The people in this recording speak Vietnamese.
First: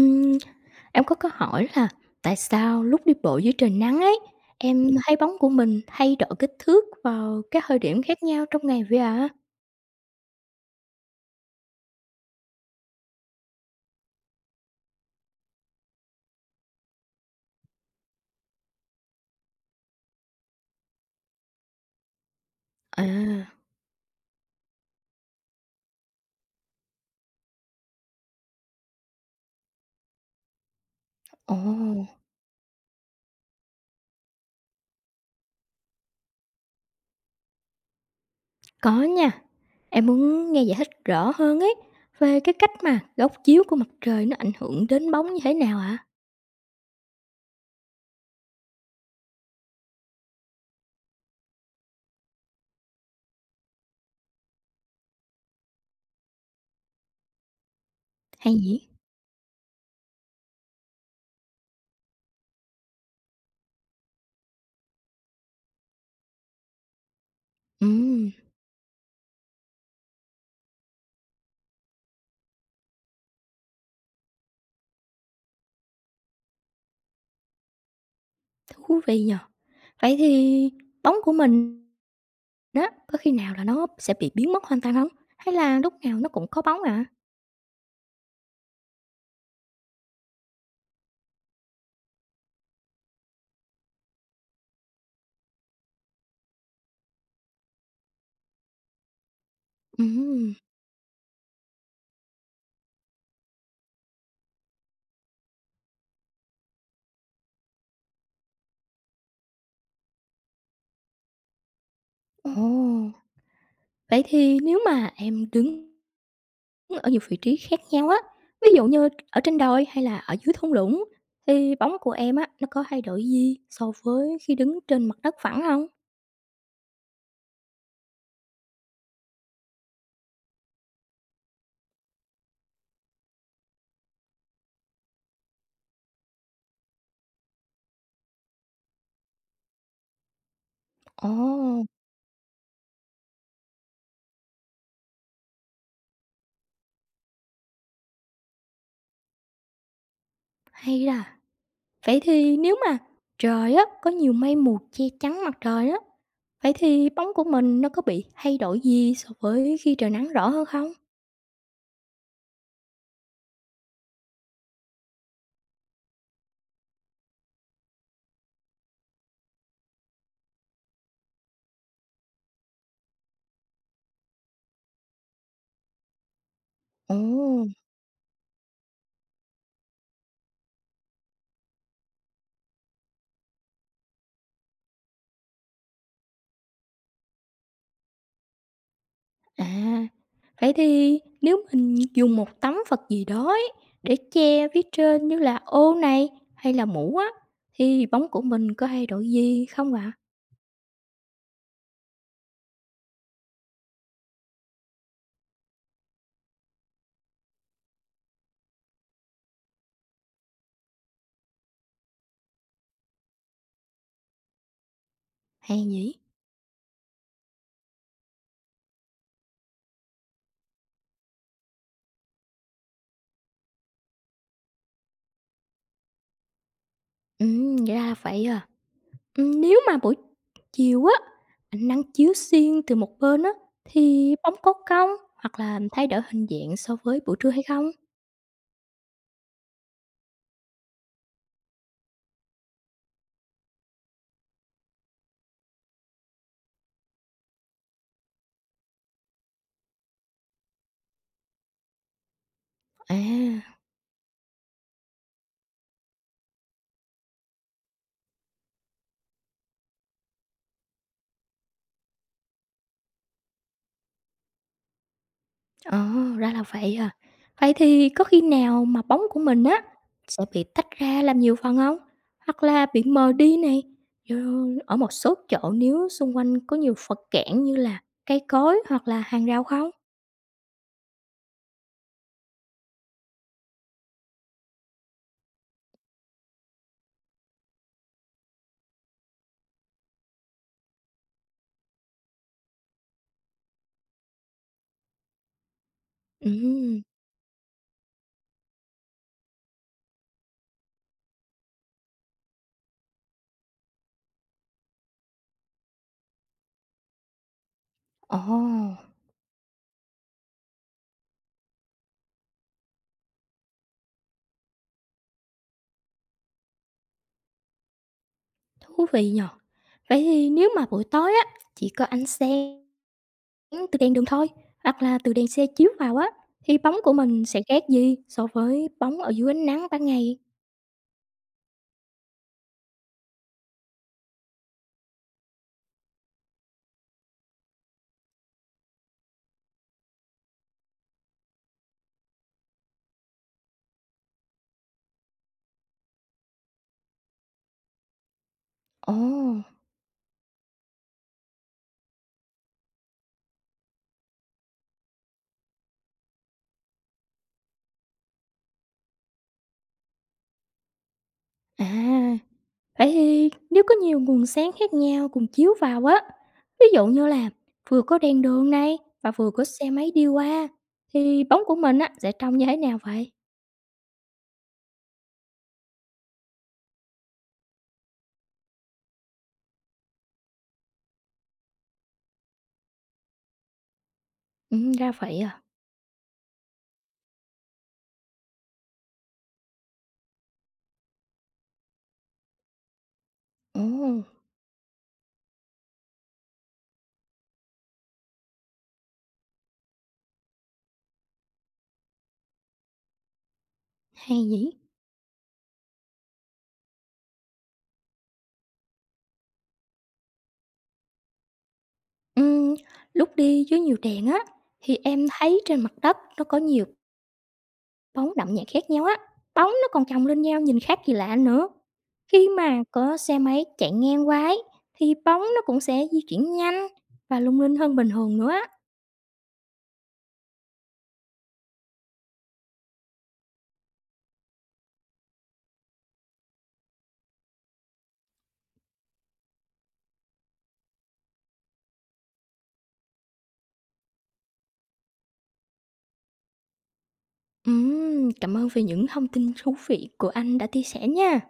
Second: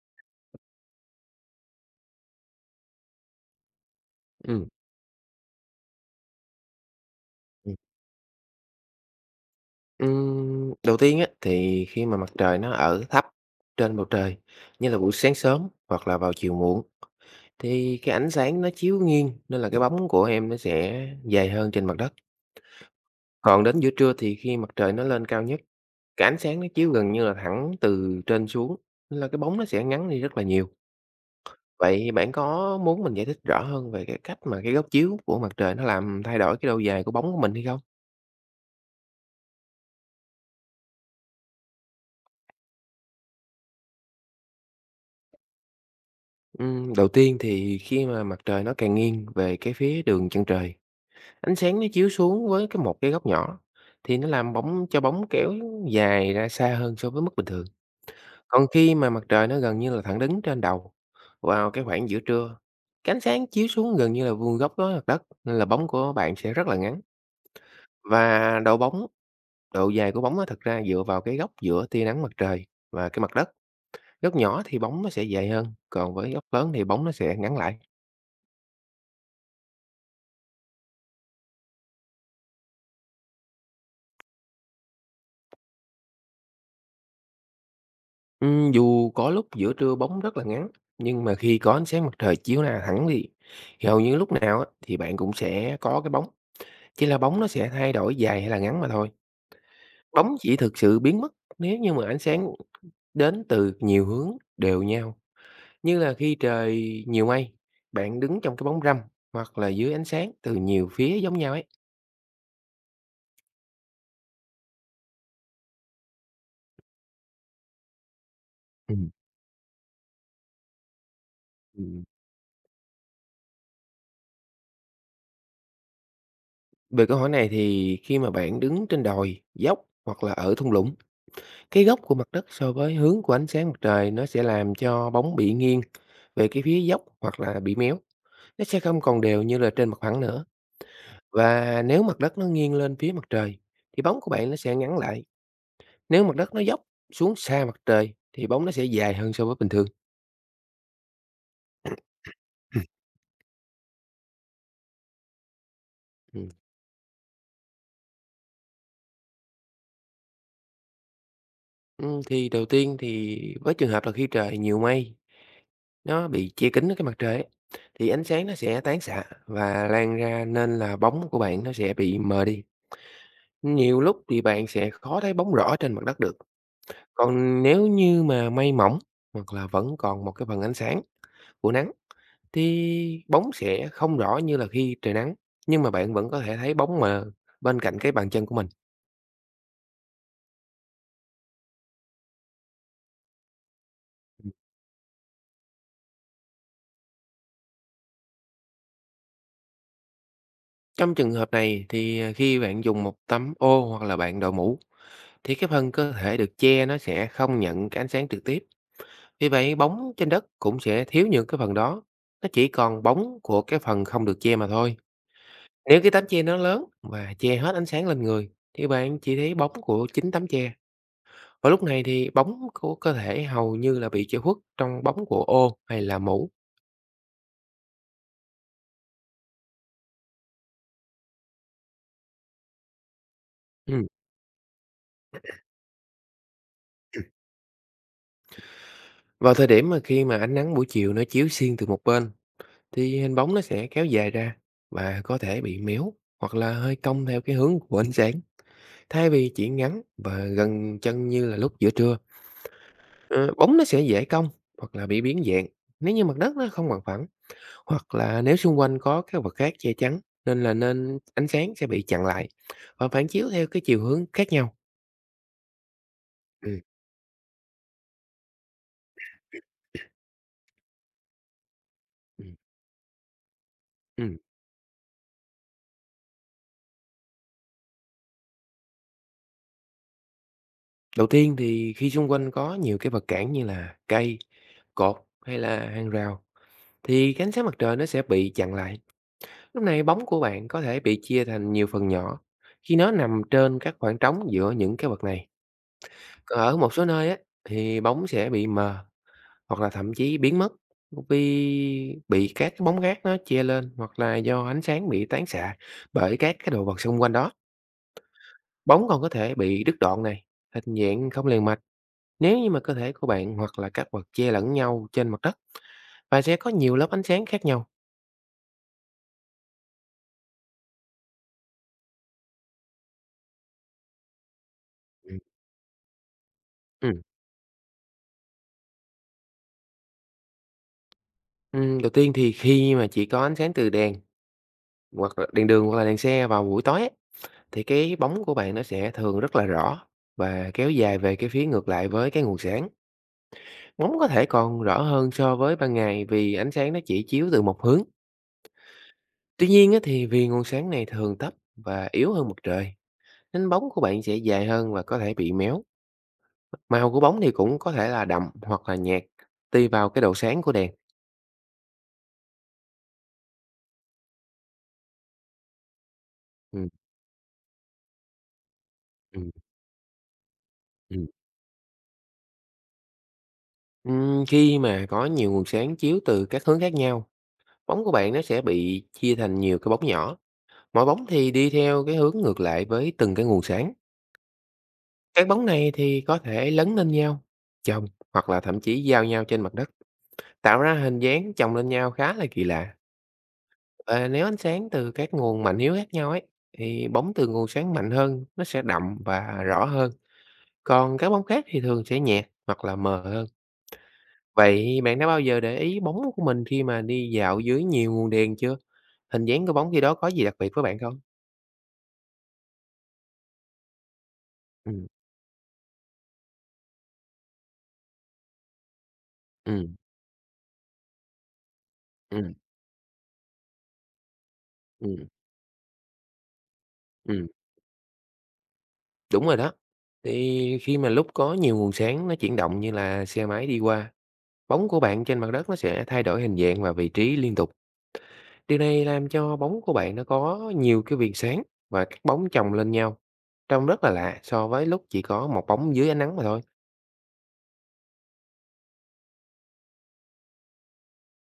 Ừm, em có câu hỏi là tại sao lúc đi bộ dưới trời nắng ấy, Ừ, em thấy bóng của mình thay đổi kích thước vào các ừm. thời điểm khác nhau trong ngày vậy ạ? Đầu tiên á, thì khi mà mặt trời nó ở thấp trên bầu trời, như là buổi sáng sớm hoặc là vào chiều muộn, thì cái ánh sáng nó chiếu nghiêng nên là cái bóng của em nó sẽ dài hơn trên mặt đất. À, Còn đến giữa trưa thì khi mặt trời nó lên cao nhất, cái ánh sáng nó chiếu gần như là thẳng từ trên xuống, nên là cái bóng nó sẽ ngắn đi rất là nhiều. ồ, Vậy bạn có muốn mình giải thích rõ hơn về cái cách mà cái góc chiếu của mặt trời nó làm thay đổi cái độ dài của bóng của mình hay không? có nha. Em muốn nghe giải thích rõ hơn ấy về cái cách mà góc chiếu của mặt trời nó ảnh hưởng đến bóng như thế nào ạ? Đầu tiên thì khi mà mặt trời nó càng nghiêng về cái phía đường chân trời, ánh sáng nó chiếu xuống với cái một cái góc nhỏ thì nó làm cho bóng kéo dài ra xa hơn so với mức bình thường. Hay Còn nhỉ? khi mà mặt trời nó gần như là thẳng đứng trên đầu vào cái khoảng giữa trưa, cái ánh sáng chiếu xuống gần như là vuông góc với mặt đất nên là bóng của bạn sẽ rất là ngắn, Ừm, và độ dài của bóng nó thật ra dựa vào cái góc giữa tia nắng mặt trời và cái mặt đất. Góc nhỏ thì bóng nó sẽ dài hơn, còn với góc lớn thì bóng nó sẽ ngắn lại. thú vị nhờ. Vậy thì bóng của mình đó, có khi nào là nó sẽ bị biến mất hoàn toàn không? Hay là lúc nào nó cũng có bóng ạ? Dù có lúc giữa trưa bóng rất là ngắn, nhưng mà khi có ánh sáng mặt trời chiếu là thẳng đi, thì hầu như lúc nào á, thì bạn cũng sẽ có cái bóng. Chỉ là bóng nó sẽ thay đổi dài hay là ngắn mà thôi. Bóng Ừm, chỉ thực sự biến mất nếu như mà ánh sáng đến từ nhiều hướng đều nhau. Như là khi trời nhiều mây, bạn đứng trong cái bóng râm hoặc là dưới ánh sáng từ nhiều phía giống nhau ấy. ồ. Vậy thì nếu mà em đứng ở nhiều vị trí khác nhau á, ví dụ Ừ. như ở trên đồi hay là ở dưới thung lũng, thì bóng Ừm, của em á, nó có thay đổi gì so với khi đứng trên mặt đất phẳng không? Về câu hỏi này, thì khi mà bạn đứng trên đồi, dốc hoặc là ở thung lũng, cái góc của mặt đất so với hướng của ánh sáng mặt trời nó sẽ làm cho bóng bị nghiêng về cái phía dốc hoặc là bị méo. Nó sẽ không còn đều như là trên mặt phẳng nữa. Và Ồ, nếu mặt đất nó nghiêng lên phía mặt trời thì bóng của bạn nó sẽ ngắn lại. Nếu mặt đất nó dốc xuống xa mặt trời thì bóng nó sẽ dài hơn so với bình thường. hay là vậy thì nếu Ừ. mà trời á, có nhiều mây mù che chắn mặt trời á, Ừ, vậy thì bóng của mình nó có bị thay đổi gì so với khi trời nắng rõ hơn không? ừ, thì đầu tiên thì với trường hợp là khi trời nhiều mây nó bị che kín cái mặt trời ấy, thì ánh sáng nó sẽ tán xạ và lan ra nên là bóng của bạn nó sẽ bị mờ đi. Nhiều lúc thì bạn sẽ khó thấy bóng rõ trên mặt đất được. Ồ! Còn nếu như mà mây mỏng hoặc là vẫn còn một cái phần ánh sáng của nắng thì bóng sẽ không rõ như là khi trời nắng. Nhưng mà bạn vẫn có thể thấy bóng mờ bên cạnh cái bàn chân của mình. À, vậy thì nếu mình dùng một tấm vật gì đó ấy để che phía trên như là ô này hay là mũ á thì bóng của mình có thay đổi gì không ạ? Trong trường hợp này thì khi bạn dùng một tấm ô hoặc là bạn đội mũ thì cái phần cơ thể được che nó sẽ không nhận cái ánh sáng trực tiếp. Vì vậy bóng trên đất cũng sẽ thiếu những cái phần đó. Nó chỉ còn bóng của cái phần không được che mà thôi. Hay Nếu cái nhỉ? tấm che nó lớn và che hết ánh sáng lên người, thì bạn chỉ thấy bóng của chính tấm che. Và lúc này thì bóng của cơ thể hầu như là bị che khuất trong bóng của ô hay là mũ. Ừ, vậy ra là vậy à. Ừ, nếu mà buổi chiều á, ánh nắng chiếu xuyên từ một bên á Ừ. thì bóng có cong hoặc là thay đổi hình dạng so với buổi trưa hay không? Vào thời điểm mà khi mà ánh nắng buổi chiều nó chiếu xuyên từ một bên, thì hình bóng nó sẽ kéo dài ra và có thể bị méo hoặc là hơi cong theo cái hướng của ánh sáng, thay vì chỉ ngắn và gần chân như là lúc giữa trưa. À. Ờ, bóng nó sẽ dễ cong hoặc là bị biến dạng nếu như mặt đất nó không bằng phẳng. Hoặc là nếu xung quanh có các vật khác che chắn nên là ánh sáng sẽ bị chặn lại và phản chiếu theo cái chiều hướng khác nhau. Ờ, ra là Ừm, vậy à. Vậy thì có khi nào mà bóng của mình á sẽ bị tách ra làm nhiều phần không? ừm, Hoặc là bị mờ đi này, ừm. rồi ở một số chỗ nếu xung quanh có nhiều vật cản như là cây cối hoặc là hàng rào không? Đầu tiên thì khi xung quanh có nhiều cái vật cản như là cây, cột hay là hàng rào, thì cái ánh sáng mặt trời nó sẽ bị chặn lại. Lúc này bóng của bạn có thể bị chia thành nhiều phần nhỏ khi nó nằm trên các khoảng trống giữa những cái vật này. Còn ở một Ừm, số nơi á, thì bóng sẽ bị mờ hoặc là thậm chí biến mất vì bị các cái bóng rác nó che lên, hoặc là do ánh sáng bị tán xạ bởi các cái đồ vật xung quanh đó. ồ, Bóng còn có thể bị đứt đoạn này, hình dạng không liền mạch nếu như mà cơ thể của bạn hoặc là các vật che lẫn nhau trên mặt đất và sẽ có nhiều lớp ánh sáng khác nhau. thú vị nhỉ. Vậy thì nếu mà buổi tối á, chỉ có ánh sáng từ đèn đường thôi, hoặc là Ừ. từ đèn xe chiếu vào á, thì bóng của Ừm, mình sẽ khác gì so với bóng ở dưới ánh nắng ban ngày? đầu tiên thì khi mà chỉ có ánh sáng từ đèn, hoặc là đèn đường hoặc là đèn xe vào buổi tối á, thì cái bóng của bạn nó sẽ thường rất là rõ và kéo dài về cái phía ngược lại với cái nguồn sáng. Bóng có thể còn rõ hơn so với ban ngày vì ánh sáng nó chỉ chiếu từ một hướng. Ồ, Tuy nhiên á, thì vì nguồn sáng này thường thấp và yếu hơn mặt trời, nên bóng của bạn sẽ dài hơn và có thể bị méo. Màu của bóng thì cũng có thể là đậm hoặc là nhạt, tùy vào cái độ sáng của đèn. à. Vậy thì nếu có nhiều nguồn sáng khác nhau cùng chiếu vào á, ví Ừ, dụ như là vừa có đèn đường này và ừ, vừa có xe máy đi qua, ừ. thì bóng của mình á sẽ trông như thế nào vậy? Khi mà có nhiều nguồn sáng chiếu từ các hướng khác nhau, bóng của bạn nó sẽ bị chia thành nhiều cái bóng nhỏ. Mỗi bóng thì đi theo cái hướng ngược lại với từng cái nguồn sáng. Ừ, ra vậy Các à? bóng này thì có thể lấn lên nhau, chồng hoặc là thậm chí giao nhau trên mặt đất, tạo ra hình dáng chồng lên nhau khá là kỳ lạ. Ồ, Và nếu ánh sáng từ các nguồn mạnh yếu khác nhau ấy, thì bóng từ nguồn sáng mạnh hơn nó sẽ đậm và rõ hơn, còn các bóng khác thì thường sẽ nhạt hoặc là mờ hơn. hay nhỉ? Vậy bạn đã bao giờ để ý bóng của mình khi mà đi dạo dưới nhiều nguồn đèn chưa? Hình dáng của bóng khi đó có gì đặc biệt với bạn không? Ừ, lúc đi dưới nhiều đèn á, thì Ừm, em thấy trên mặt đất nó có nhiều bóng đậm nhạt khác nhau á. Bóng nó ừm, còn chồng lên nhau nhìn khác kỳ lạ nữa. Khi ừm, mà có xe máy chạy ngang qua ấy, thì ừm, bóng nó cũng sẽ di chuyển nhanh và ừm. lung linh hơn bình thường nữa. Đúng rồi đó. Thì khi mà lúc có nhiều nguồn sáng nó chuyển động như là xe máy đi qua, bóng của bạn trên mặt đất nó sẽ thay đổi hình dạng và vị trí liên tục. Điều này làm cho bóng của bạn nó có nhiều cái viền sáng và các bóng chồng lên nhau, trông rất là lạ so với lúc chỉ có một bóng dưới ánh nắng mà thôi. Cảm ơn về những thông tin thú vị của anh đã chia sẻ nha.